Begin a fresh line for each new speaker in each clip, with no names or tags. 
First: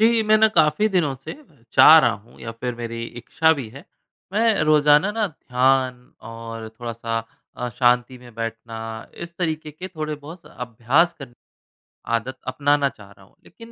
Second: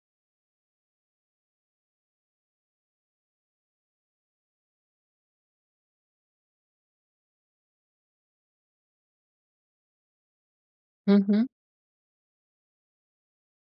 जी, मैं ना काफ़ी दिनों से चाह रहा हूँ या फिर मेरी इच्छा भी है। मैं रोज़ाना ना ध्यान और थोड़ा-सा शांति में बैठना, इस तरीके के थोड़े-बहुत अभ्यास
हुँ, हुँ।
आदत अपनाना चाह रहा हूँ। लेकिन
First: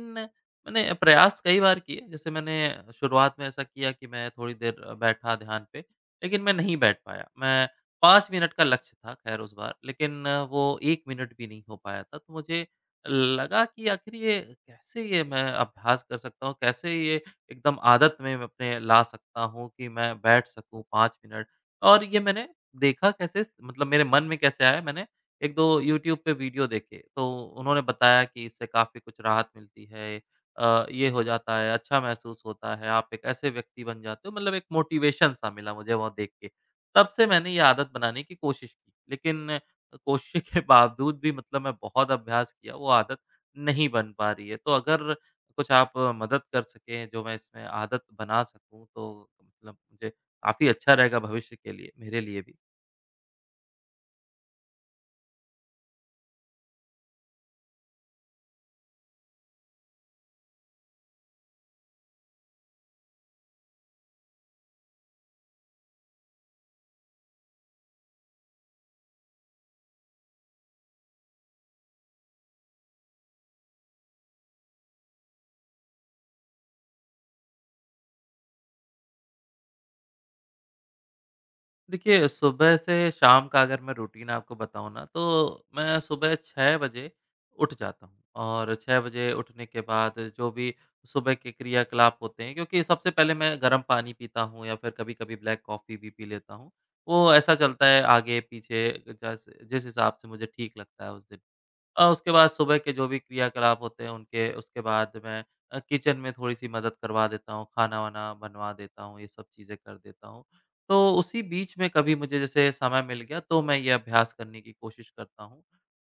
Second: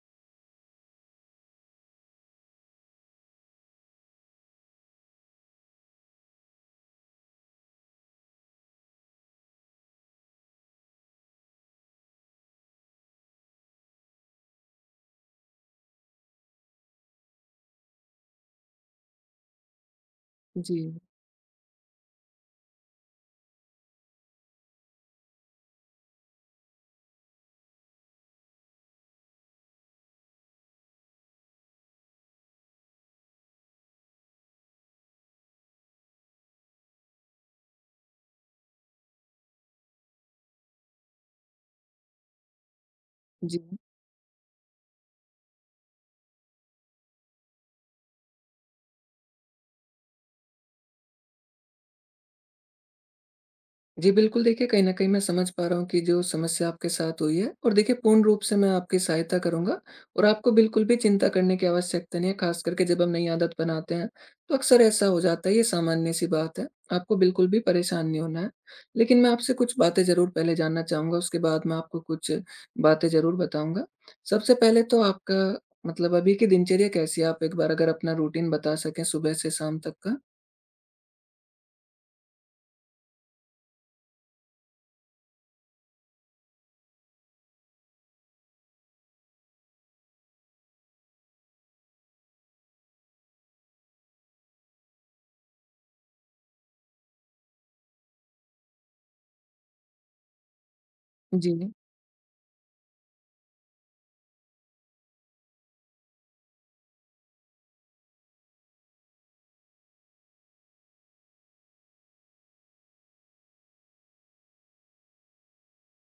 मैंने प्रयास कई बार किए। जैसे मैंने शुरुआत में ऐसा किया कि मैं थोड़ी देर बैठा ध्यान पे, लेकिन मैं नहीं बैठ पाया। मैं 5 मिनट का लक्ष्य था खैर उस बार, लेकिन वो 1 मिनट भी नहीं हो पाया था। तो मुझे लगा कि आखिर ये कैसे, ये मैं अभ्यास कर सकता हूँ, कैसे ये एकदम आदत में मैं अपने ला सकता हूँ कि मैं बैठ सकूँ
जी,
5 मिनट। और ये मैंने देखा कैसे, स मतलब मेरे मन में कैसे आया। मैंने 1-2 यूट्यूब पे वीडियो देखे, तो उन्होंने बताया कि इससे काफ़ी कुछ राहत मिलती है। ये हो जाता है, अच्छा महसूस होता है, आप एक ऐसे व्यक्ति बन जाते हो, मतलब एक मोटिवेशन सा मिला मुझे वो देख के। तब से मैंने ये आदत बनाने की कोशिश की, लेकिन कोशिश के बावजूद भी, मतलब मैं बहुत अभ्यास किया, वो आदत
जी।
नहीं बन पा रही है। तो अगर कुछ आप मदद कर सकें, जो मैं इसमें आदत बना सकूँ, तो मतलब मुझे काफ़ी अच्छा रहेगा भविष्य के लिए, मेरे लिए भी।
जी, बिल्कुल, देखिए, कहीं न कहीं मैं समझ पा रहा हूँ कि जो समस्या आपके साथ हुई है। और देखिए, पूर्ण रूप से मैं आपकी सहायता करूँगा और आपको बिल्कुल भी चिंता करने की आवश्यकता नहीं है। ख़ास करके जब हम नई आदत बनाते हैं, तो अक्सर ऐसा हो जाता है, ये सामान्य-सी बात है। आपको बिल्कुल भी परेशान नहीं होना है। लेकिन मैं आपसे कुछ बातें ज़रूर पहले जानना चाहूँगा, उसके बाद मैं आपको कुछ बातें ज़रूर बताऊँगा। सबसे पहले तो आपका मतलब अभी की दिनचर्या कैसी है? आप एक बार अगर अपना रूटीन बता सकें, सुबह से शाम तक का?
देखिए, सुबह से शाम का अगर मैं रूटीन आपको बताऊँ ना, तो मैं सुबह 6 बजे उठ जाता हूँ, और 6 बजे उठने के बाद जो भी सुबह के क्रियाकलाप होते हैं, क्योंकि सबसे पहले मैं गर्म पानी पीता हूँ या फिर कभी-कभी ब्लैक कॉफ़ी भी पी लेता हूँ। वो ऐसा चलता है आगे-पीछे, जैसे जिस हिसाब से मुझे ठीक लगता है उस दिन।
जी।
उसके बाद सुबह के जो भी क्रियाकलाप होते हैं उनके, उसके बाद मैं किचन में थोड़ी-सी मदद करवा देता हूँ, खाना-वाना बनवा देता हूँ, ये सब चीज़ें कर देता हूँ। तो उसी बीच में कभी मुझे जैसे समय मिल गया, तो मैं ये अभ्यास करने की कोशिश करता हूँ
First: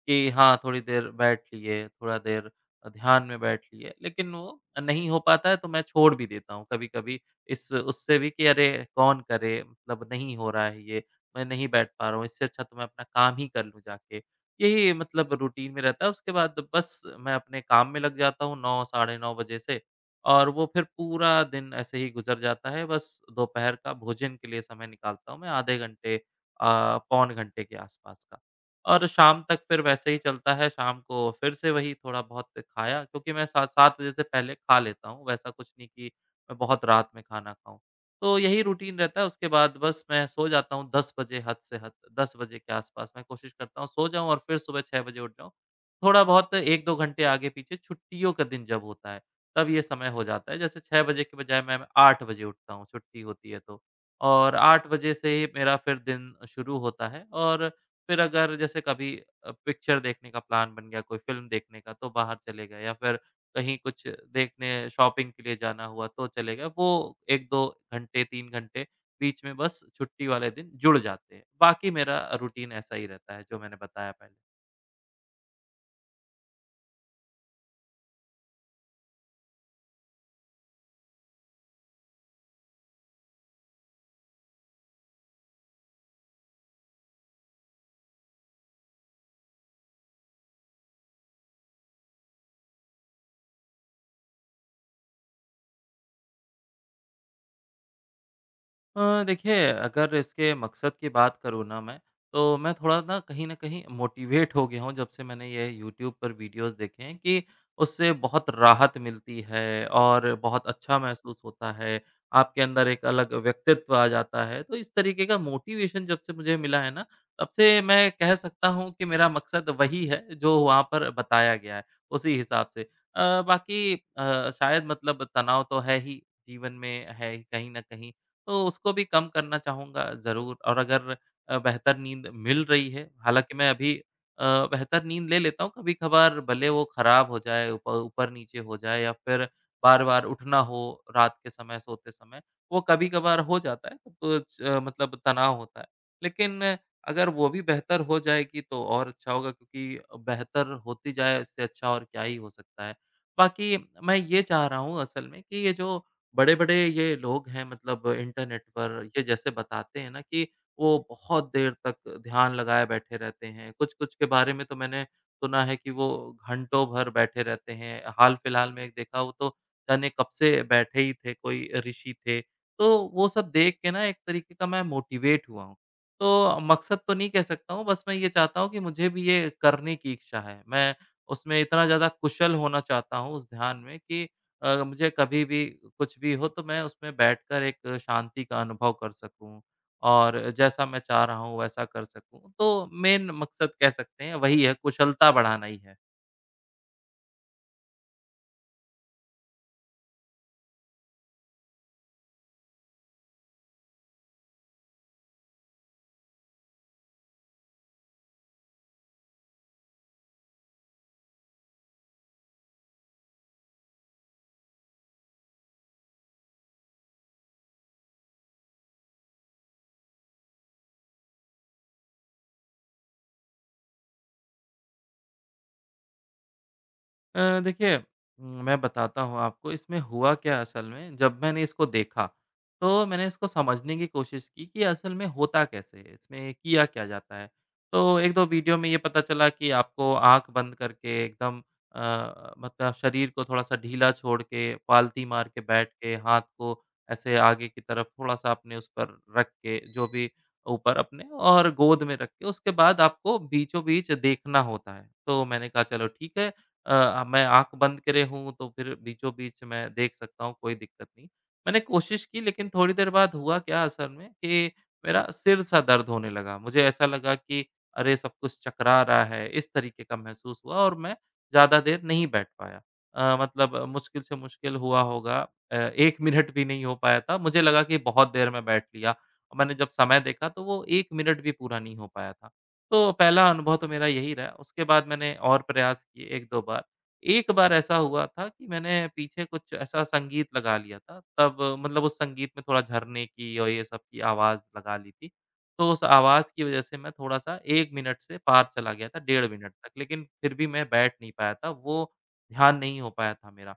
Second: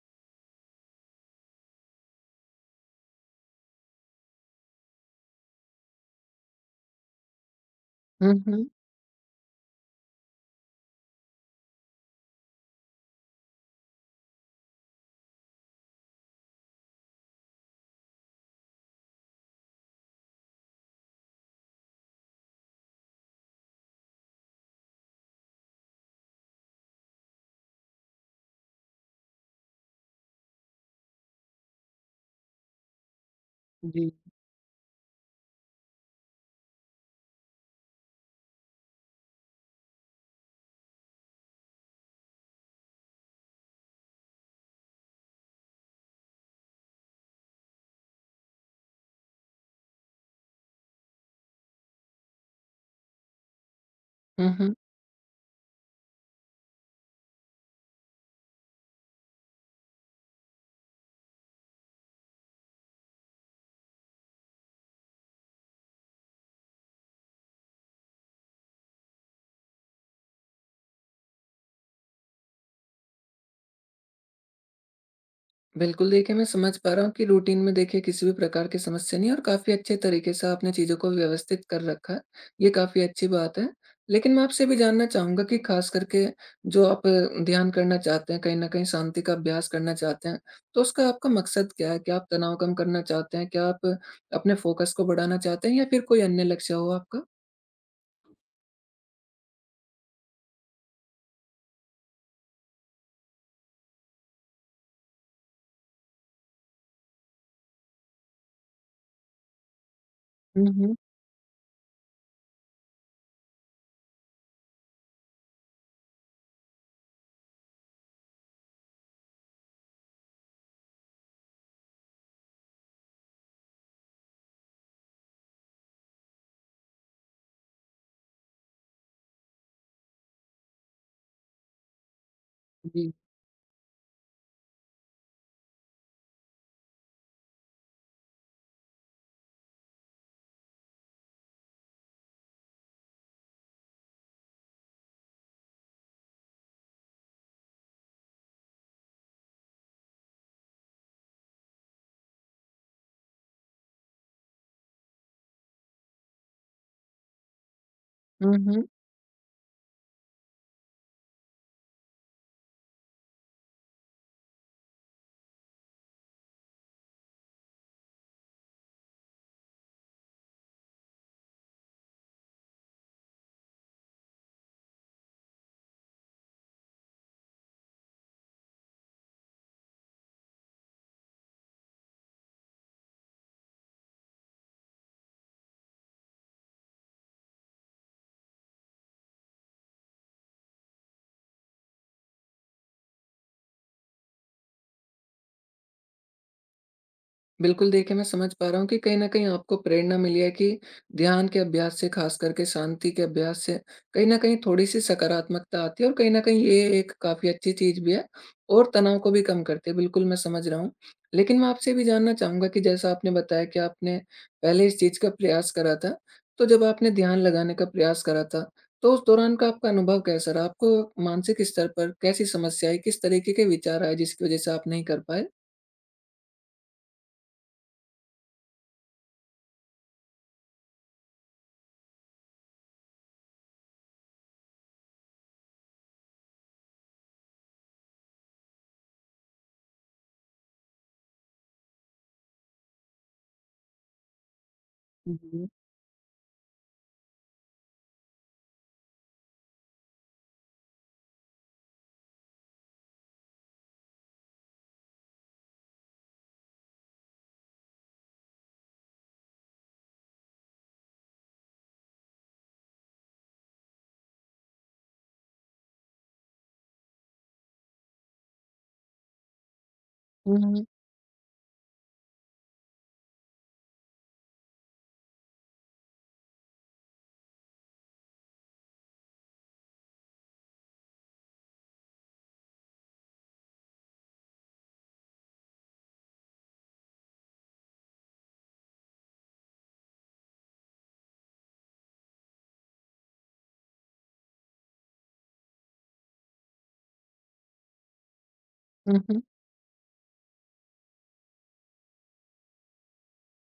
कि हाँ, थोड़ी देर बैठ लिए, थोड़ा देर ध्यान में बैठ लिए। लेकिन वो नहीं हो पाता है, तो मैं छोड़ भी देता हूँ कभी-कभी इस उससे भी
हुँ,
कि
हुँ।
अरे, कौन करे, मतलब नहीं हो रहा है ये, मैं नहीं बैठ पा रहा हूँ, इससे अच्छा तो मैं अपना काम ही कर लूँ जाके। यही मतलब रूटीन में रहता है। उसके बाद बस मैं अपने काम में लग जाता हूँ 9, साढ़े 9 बजे से, और वो फिर पूरा दिन ऐसे ही गुज़र जाता है। बस दोपहर का भोजन के लिए समय निकालता हूँ मैं आधे घंटे, पौन घंटे के आसपास का। और शाम तक फिर वैसे ही चलता है। शाम को फिर से वही थोड़ा बहुत खाया, क्योंकि मैं 7-7
जी।
बजे से पहले खा लेता हूँ, वैसा कुछ नहीं कि मैं बहुत रात में खाना खाऊँ। तो यही रूटीन रहता है, उसके बाद बस मैं सो जाता हूँ 10 बजे, हद से हद 10 बजे के आसपास मैं कोशिश करता हूँ सो जाऊँ, और फिर सुबह 6 बजे उठ जाऊँ। थोड़ा बहुत 1-2 घंटे आगे-पीछे छुट्टियों का दिन जब होता है, तब ये समय हो जाता है। जैसे 6 बजे के बजाय मैं 8 बजे उठता हूँ, छुट्टी होती है तो,
हुँ,
और
हुँ।
8 बजे से ही मेरा फिर दिन शुरू होता है। और फिर अगर जैसे कभी पिक्चर देखने का प्लान बन गया, कोई फ़िल्म देखने का, तो बाहर चले गए, या फिर कहीं कुछ देखने, शॉपिंग के लिए जाना हुआ तो चले गए। वो 1-2 घंटे, 3 घंटे बीच में बस छुट्टी वाले दिन जुड़ जाते हैं। बाकी मेरा रूटीन ऐसा ही रहता है, जो मैंने बताया पहले।
बिल्कुल, देखिए, मैं समझ पा रहा हूँ कि रूटीन में, देखिए, किसी भी प्रकार की समस्या नहीं है और काफ़ी अच्छे तरीके से आपने चीज़ों को व्यवस्थित कर रखा है। ये काफ़ी अच्छी बात है। लेकिन मैं आपसे भी जानना चाहूँगा कि ख़ास करके जो आप ध्यान करना चाहते हैं, कहीं न कहीं शांति का अभ्यास करना चाहते हैं, तो उसका आपका मकसद क्या है? क्या आप तनाव कम करना चाहते हैं? क्या आप अपने फ़ोकस को बढ़ाना चाहते हैं या फिर कोई अन्य लक्ष्य हो आपका?
देखिए, अगर इसके मकसद की बात करूँ ना मैं, तो मैं थोड़ा ना कहीं न कहीं मोटिवेट हो गया हूँ जब से मैंने ये यूट्यूब पर वीडियोज़ देखे हैं कि उससे बहुत राहत मिलती है और
हुँ,
बहुत
हुँ।
अच्छा महसूस होता है। आपके अंदर एक अलग व्यक्तित्व आ जाता है। तो इस तरीके का मोटिवेशन जब से मुझे मिला है ना, तब से मैं कह सकता हूँ कि मेरा मकसद वही है जो वहाँ पर बताया गया है, उसी हिसाब से। बाकी शायद मतलब तनाव तो है ही, जीवन में है ही कहीं न कहीं। तो उसको भी कम करना चाहूँगा ज़रूर। और अगर बेहतर नींद मिल रही
जी।
है, हालाँकि मैं अभी अ, बेहतर नींद ले लेता हूँ, कभी-कभार भले वो खराब हो जाए, ऊप ऊपर-नीचे हो जाए, या फिर बार-बार उठना हो रात के समय, सोते समय, वो कभी-कभार हो जाता है, तो कुछ मतलब तनाव होता है। लेकिन अगर वो भी बेहतर हो जाएगी तो और अच्छा होगा, क्योंकि बेहतर होती जाए, इससे अच्छा और क्या ही हो सकता है। बाकी मैं ये चाह रहा हूँ असल में, कि ये जो बड़े-बड़े ये लोग हैं, मतलब
हुँ,
इंटरनेट
हुँ।
पर ये जैसे बताते हैं ना कि वो बहुत देर तक ध्यान लगाए बैठे रहते हैं। कुछ-कुछ के बारे में तो मैंने सुना है कि वो घंटों भर बैठे रहते हैं। हाल-फिलहाल में एक देखा, वो तो जाने कब से बैठे ही थे, कोई ऋषि थे। तो वो सब देख के ना एक तरीके का मैं मोटिवेट हुआ हूँ। तो मकसद तो नहीं कह सकता हूँ, बस मैं ये चाहता हूँ कि मुझे भी ये करने की इच्छा है। मैं उसमें इतना ज़्यादा कुशल होना चाहता हूँ उस ध्यान में कि मुझे कभी भी कुछ भी हो, तो मैं उसमें बैठकर एक शांति का अनुभव कर सकूँ, और जैसा मैं चाह रहा हूँ वैसा कर सकूँ। तो मेन मकसद कह सकते हैं वही है, कुशलता बढ़ाना ही है।
बिल्कुल, देखिए, मैं समझ पा रहा हूँ कि कहीं न कहीं आपको प्रेरणा मिली है कि ध्यान के अभ्यास से, ख़ास करके शांति के अभ्यास से, कहीं न कहीं थोड़ी-सी सकारात्मकता आती है और कहीं न कहीं ये एक काफ़ी अच्छी चीज़ भी है और तनाव को भी कम करती है। बिल्कुल, मैं समझ रहा हूँ। लेकिन मैं आपसे ये भी जानना चाहूँगा कि जैसा आपने बताया कि आपने पहले इस चीज़ का प्रयास करा था, तो जब आपने ध्यान लगाने का प्रयास करा था, तो उस दौरान का आपका अनुभव कैसा रहा? आपको मानसिक स्तर पर कैसी समस्या आई? किस तरीके के विचार आए जिसकी वज़ह से आप नहीं कर पाए?
देखिए, मैं बताता हूँ आपको इसमें हुआ क्या असल में। जब मैंने इसको देखा, तो मैंने इसको समझने की कोशिश की कि असल में होता कैसे है, इसमें किया क्या जाता है। तो 1-2 वीडियो में ये पता चला कि आपको आँख बंद करके एकदम मतलब शरीर को थोड़ा-सा ढीला छोड़ के, पालती
हुँ,
मार के
हुँ।
बैठ के, हाथ को ऐसे आगे की तरफ थोड़ा-सा अपने उस पर रख के, जो भी ऊपर अपने और गोद में रख के, उसके बाद आपको बीचों-बीच देखना होता है। तो मैंने कहा चलो ठीक है, मैं आँख बंद करे हूँ, तो फिर बीचों-बीच मैं देख सकता हूँ, कोई दिक्कत नहीं। मैंने कोशिश की, लेकिन थोड़ी देर बाद हुआ क्या असल में, कि मेरा सिर-सा दर्द होने लगा। मुझे ऐसा लगा कि अरे! सब कुछ चकरा रहा है, इस तरीके का महसूस हुआ,
हुँ,
और मैं ज़्यादा देर नहीं बैठ पाया। मतलब मुश्किल से मुश्किल हुआ होगा, 1 मिनट भी नहीं हो पाया था। मुझे लगा कि बहुत देर में बैठ लिया। और मैंने जब समय देखा, तो वो 1 मिनट भी पूरा नहीं हो पाया था। तो पहला अनुभव तो मेरा यही रहा। उसके बाद मैंने और प्रयास किए 1-2 बार। एक बार ऐसा हुआ था कि मैंने पीछे कुछ ऐसा संगीत लगा लिया था, तब मतलब उस संगीत में थोड़ा झरने की और ये सब की आवाज़ लगा ली थी। तो उस आवाज़ की वजह से मैं थोड़ा-सा 1 मिनट से पार चला गया था,
हुँ।
1.5 मिनट तक, लेकिन फिर भी मैं बैठ नहीं पाया था, वो ध्यान नहीं हो पाया था मेरा।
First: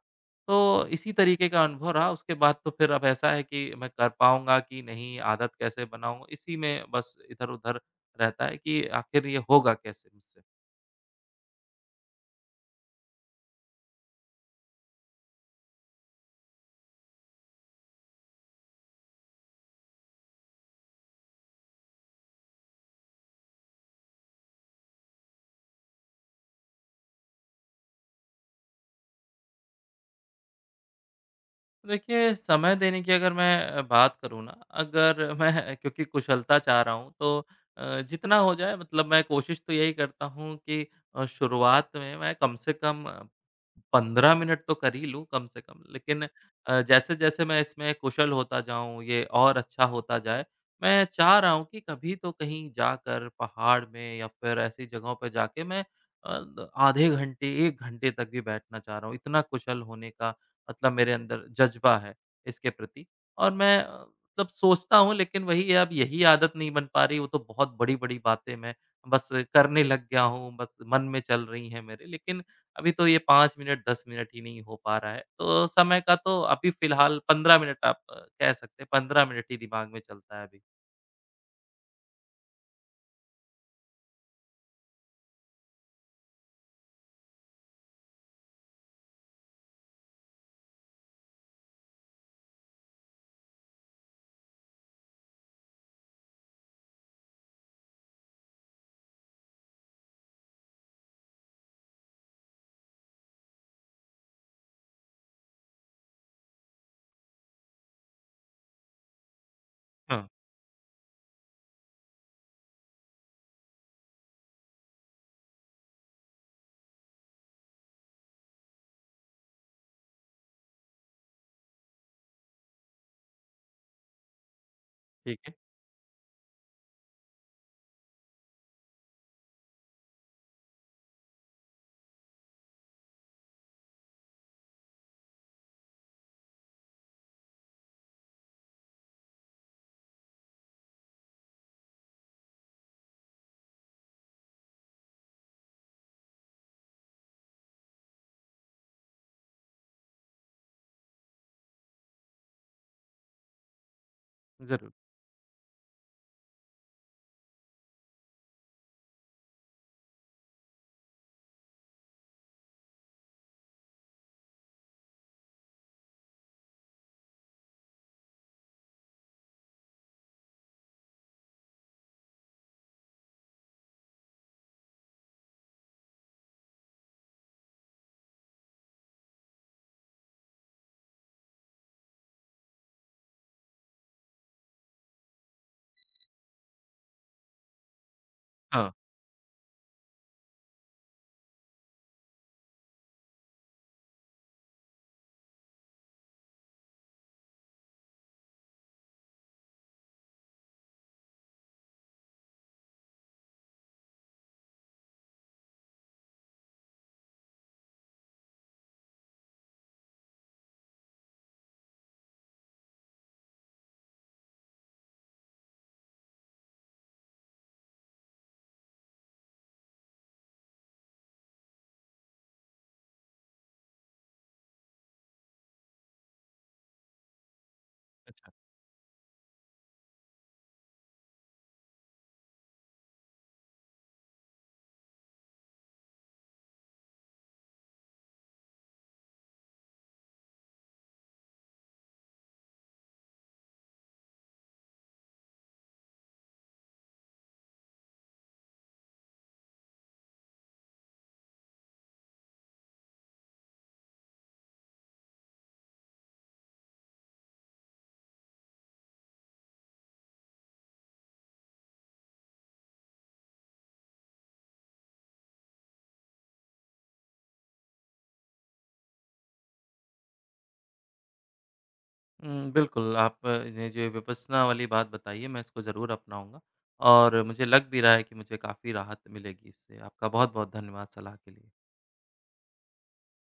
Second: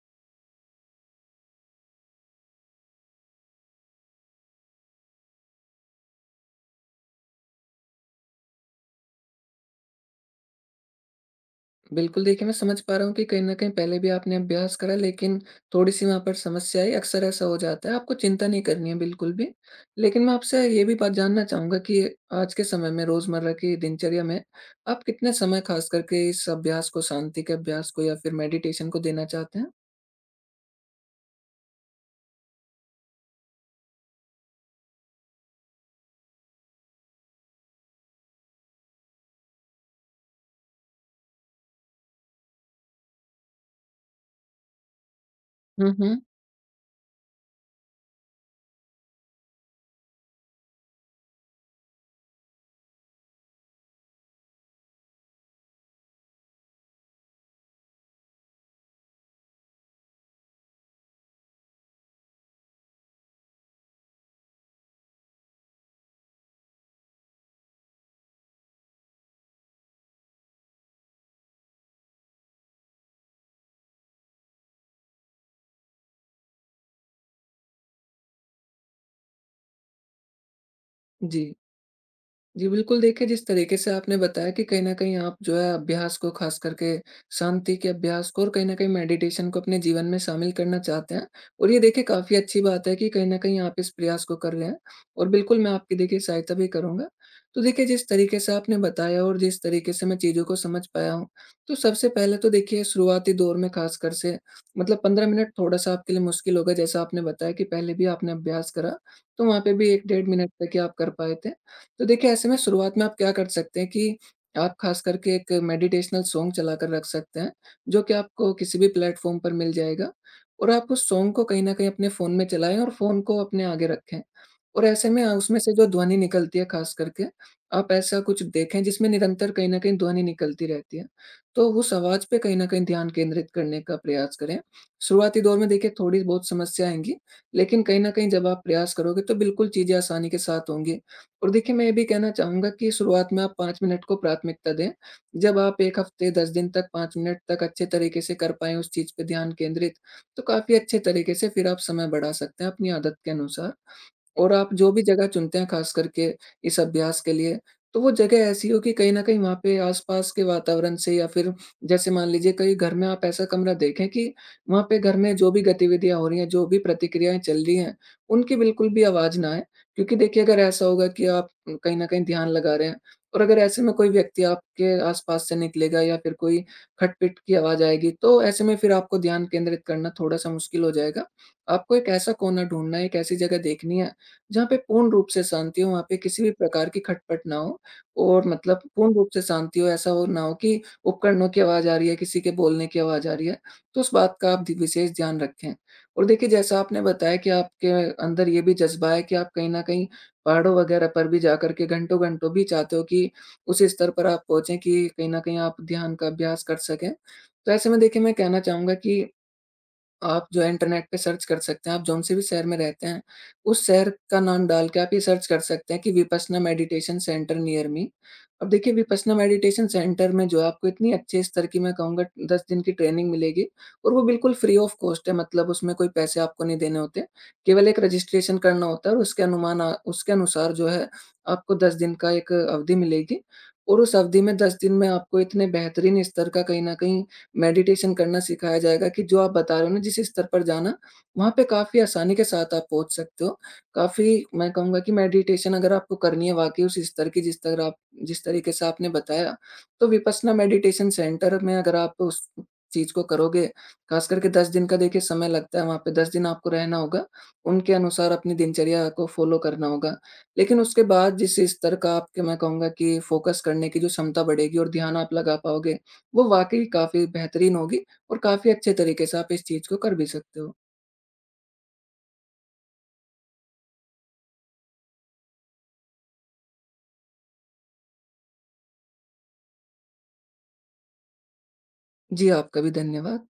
तो इसी तरीके का अनुभव रहा। उसके बाद तो फिर अब ऐसा है कि मैं कर पाऊँगा कि नहीं, आदत कैसे बनाऊँ, इसी में बस इधर-उधर रहता है कि आखिर ये होगा कैसे मुझसे?
बिल्कुल, देखिए, मैं समझ पा रहा हूँ कि कहीं न कहीं पहले भी आपने अभ्यास करा, लेकिन थोड़ी-सी वहाँ पर समस्या आई। अक्सर ऐसा हो जाता है, आपको चिंता नहीं करनी है बिल्कुल भी। लेकिन मैं आपसे ये भी बात जानना चाहूँगा कि आज के समय में रोज़मर्रा की दिनचर्या में आप कितने समय खास करके इस अभ्यास को, शांति के अभ्यास को या फिर मेडिटेशन को देना चाहते हैं?
तो देखिए, समय देने की अगर मैं बात करूँ ना, अगर मैं क्योंकि कुशलता चाह रहा हूँ, तो जितना हो जाए, मतलब मैं कोशिश तो यही करता हूँ कि शुरुआत में मैं कम से कम 15 मिनट तो कर ही लूँ कम से कम।
हुँ, हुँ।
लेकिन जैसे-जैसे मैं इसमें कुशल होता जाऊँ, ये और अच्छा होता जाए, मैं चाह रहा हूँ कि कभी तो कहीं जाकर पहाड़ में, या फिर ऐसी जगहों पे जाके, मैं अ, द आधे घंटे, 1 घंटे तक भी बैठना चाह रहा हूँ। इतना कुशल होने का मतलब मेरे अंदर जज़्बा है इसके प्रति, और मैं मतलब सोचता हूँ, लेकिन वही है, अब यही आदत नहीं बन पा रही, वो तो बहुत बड़ी-बड़ी बातें मैं बस करने लग गया हूँ, बस मन में चल रही हैं मेरे। लेकिन अभी तो ये 5 मिनट 10 मिनट ही नहीं हो पा रहा है। तो समय का तो अभी फ़िलहाल 15 मिनट आप कह सकते हैं, 15 मिनट ही दिमाग में चलता है अभी।
जी। जी, बिल्कुल, देखिए, जिस तरीके से आपने बताया कि कहीं न कहीं आप जो है अभ्यास को ख़ास करके शांति के अभ्यास को और कहीं न कहीं मेडिटेशन को अपने जीवन में शामिल करना चाहते हैं। और ये देखिए, काफ़ी अच्छी बात है कि कहीं न कहीं आप इस प्रयास को कर रहे हैं और बिल्कुल मैं आपकी, देखिए, सहायता भी करूँगा। तो देखिए, जिस तरीके से आपने बताया और जिस तरीके से मैं चीज़ों को समझ पाया हूँ, तो सबसे पहले तो, देखिए, शुरुआती दौर में ख़ासकर से मतलब 15 मिनट थोड़ा-सा आपके लिए मुश्किल होगा, जैसा आपने बताया कि पहले भी आपने अभ्यास करा, तो वहाँ पे भी 1 डेढ़
हाँ,
मिनट तक ही आप कर पाए थे। तो देखिए, ऐसे में शुरुआत में आप क्या कर सकते हैं कि आप ख़ास करके एक मेडिटेशनल सॉन्ग चलाकर रख सकते हैं, जो कि आपको किसी भी प्लेटफ़ॉर्म पर मिल जाएगा और आप उस सॉन्ग को कहीं न कहीं अपने फ़ोन में चलाएँ और फ़ोन को अपने आगे रखें। और ऐसे में
ठीक है,
उसमें से जो ध्वनि निकलती है ख़ास करके, आप ऐसा कुछ देखें जिसमें निरंतर कहीं न कहीं ध्वनि निकलती रहती है। तो उस आवाज़ पे कहीं न कहीं ध्यान केंद्रित करने का प्रयास करें। शुरुआती दौर में, देखिए, थोड़ी बहुत समस्या आएँगी, लेकिन कहीं न कहीं जब आप प्रयास करोगे तो बिल्कुल चीज़ें आसानी के साथ होंगी। और देखिए, मैं ये भी कहना चाहूँगा कि शुरुआत में आप 5 मिनट को प्राथमिकता दें। जब आप 1 हफ़्ते 10 दिन तक 5 मिनट तक अच्छे तरीके से कर पाएँ उस चीज़ पे ध्यान केंद्रित, तो काफ़ी अच्छे तरीके से फिर आप समय बढ़ा सकते हैं अपनी आदत के अनुसार। और आप जो
ज़रूर।
भी जगह चुनते हैं खास करके इस अभ्यास के लिए, तो वो जगह ऐसी हो कि कहीं न कहीं वहाँ पे आस-पास के वातावरण से, या फिर जैसे मान लीजिए कहीं घर में आप ऐसा कमरा देखें कि वहाँ पे घर में जो भी गतिविधियाँ हो रही हैं, जो भी प्रतिक्रियाएँ चल रही हैं, उनकी बिल्कुल भी आवाज़ ना आए। क्योंकि, देखिए, अगर ऐसा होगा कि आप कहीं न कहीं ध्यान लगा रहे हैं और अगर ऐसे में कोई व्यक्ति आपके आस-पास से निकलेगा या फिर कोई खटपिट की आवाज़ आएगी, तो ऐसे में फिर आपको ध्यान केंद्रित करना थोड़ा-सा मुश्किल हो जाएगा। आपको एक ऐसा कोना ढूँढना है, एक ऐसी जगह देखनी है जहाँ पे पूर्ण रूप से शांति हो, वहाँ पे किसी भी प्रकार की खटपट ना हो और मतलब
हाँ।
पूर्ण रूप से शांति हो। ऐसा हो ना हो कि उपकरणों की आवाज़ आ रही है, किसी के बोलने की आवाज़ आ रही है, तो उस बात का आप ध विशेष ध्यान रखें। और देखिए, जैसा आपने बताया कि आपके अंदर ये भी जज़्बा है कि आप कहीं न कहीं पहाड़ों वगैरह पर भी जा कर के घंटों-घंटों भी चाहते हो कि उस स्तर पर आप पहुँचे कि कहीं न कहीं आप ध्यान का अभ्यास कर सकें। तो ऐसे में, देखिए, मैं कहना चाहूँगा कि आप जो है इंटरनेट पे सर्च कर सकते हैं, आप जौन से भी शहर में रहते हैं, उस शहर का नाम डाल के आप ये सर्च कर सकते हैं कि Vipassana meditation centre near me. अब देखिए, विपस्सना मेडिटेशन सेंटर में जो है आपको इतनी अच्छे स्तर की, मैं कहूँगा, 10 दिन की ट्रेनिंग मिलेगी और वो बिल्कुल फ्री ऑफ कॉस्ट है, मतलब उसमें कोई पैसे आपको नहीं देने होते। केवल एक रजिस्ट्रेशन करना होता है और उसके अनुसार जो है आपको 10 दिन का एक अवधि मिलेगी और उस अवधि में 10 दिन में आपको इतने बेहतरीन स्तर का कहीं न कहीं मेडिटेशन करना सिखाया जाएगा कि जो आप बता रहे हो ना जिस स्तर पर जाना, वहाँ पे काफ़ी आसानी के साथ आप पहुँच सकते हो। काफ़ी, मैं कहूँगा कि मेडिटेशन अगर आपको करनी है वाक़ई उस स्तर की जिस तरह आप, जिस तरीके से आपने बताया, तो विपस्सना मेडिटेशन सेंटर में अगर आप उस चीज़ को करोगे, ख़ास करके 10 दिन का, देखिए, समय लगता है, वहाँ पे 10 दिन आपको रहना होगा, उनके अनुसार अपनी दिनचर्या को फ़ॉलो करना होगा। लेकिन उसके बाद जिस स्तर का, आपके, मैं कहूँगा कि फ़ोकस करने की जो क्षमता बढ़ेगी और ध्यान आप लगा पाओगे, वो वाक़ई काफ़ी बेहतरीन होगी और काफ़ी अच्छे तरीके से आप इस चीज़ को कर भी सकते हो।
बिल्कुल, आपने जो ये विपश्यना वाली बात बताई है, मैं इसको ज़रूर अपनाऊँगा, और मुझे लग भी रहा है कि मुझे काफ़ी राहत मिलेगी इससे। आपका बहुत-बहुत धन्यवाद सलाह के लिए।
जी, आपका भी धन्यवाद।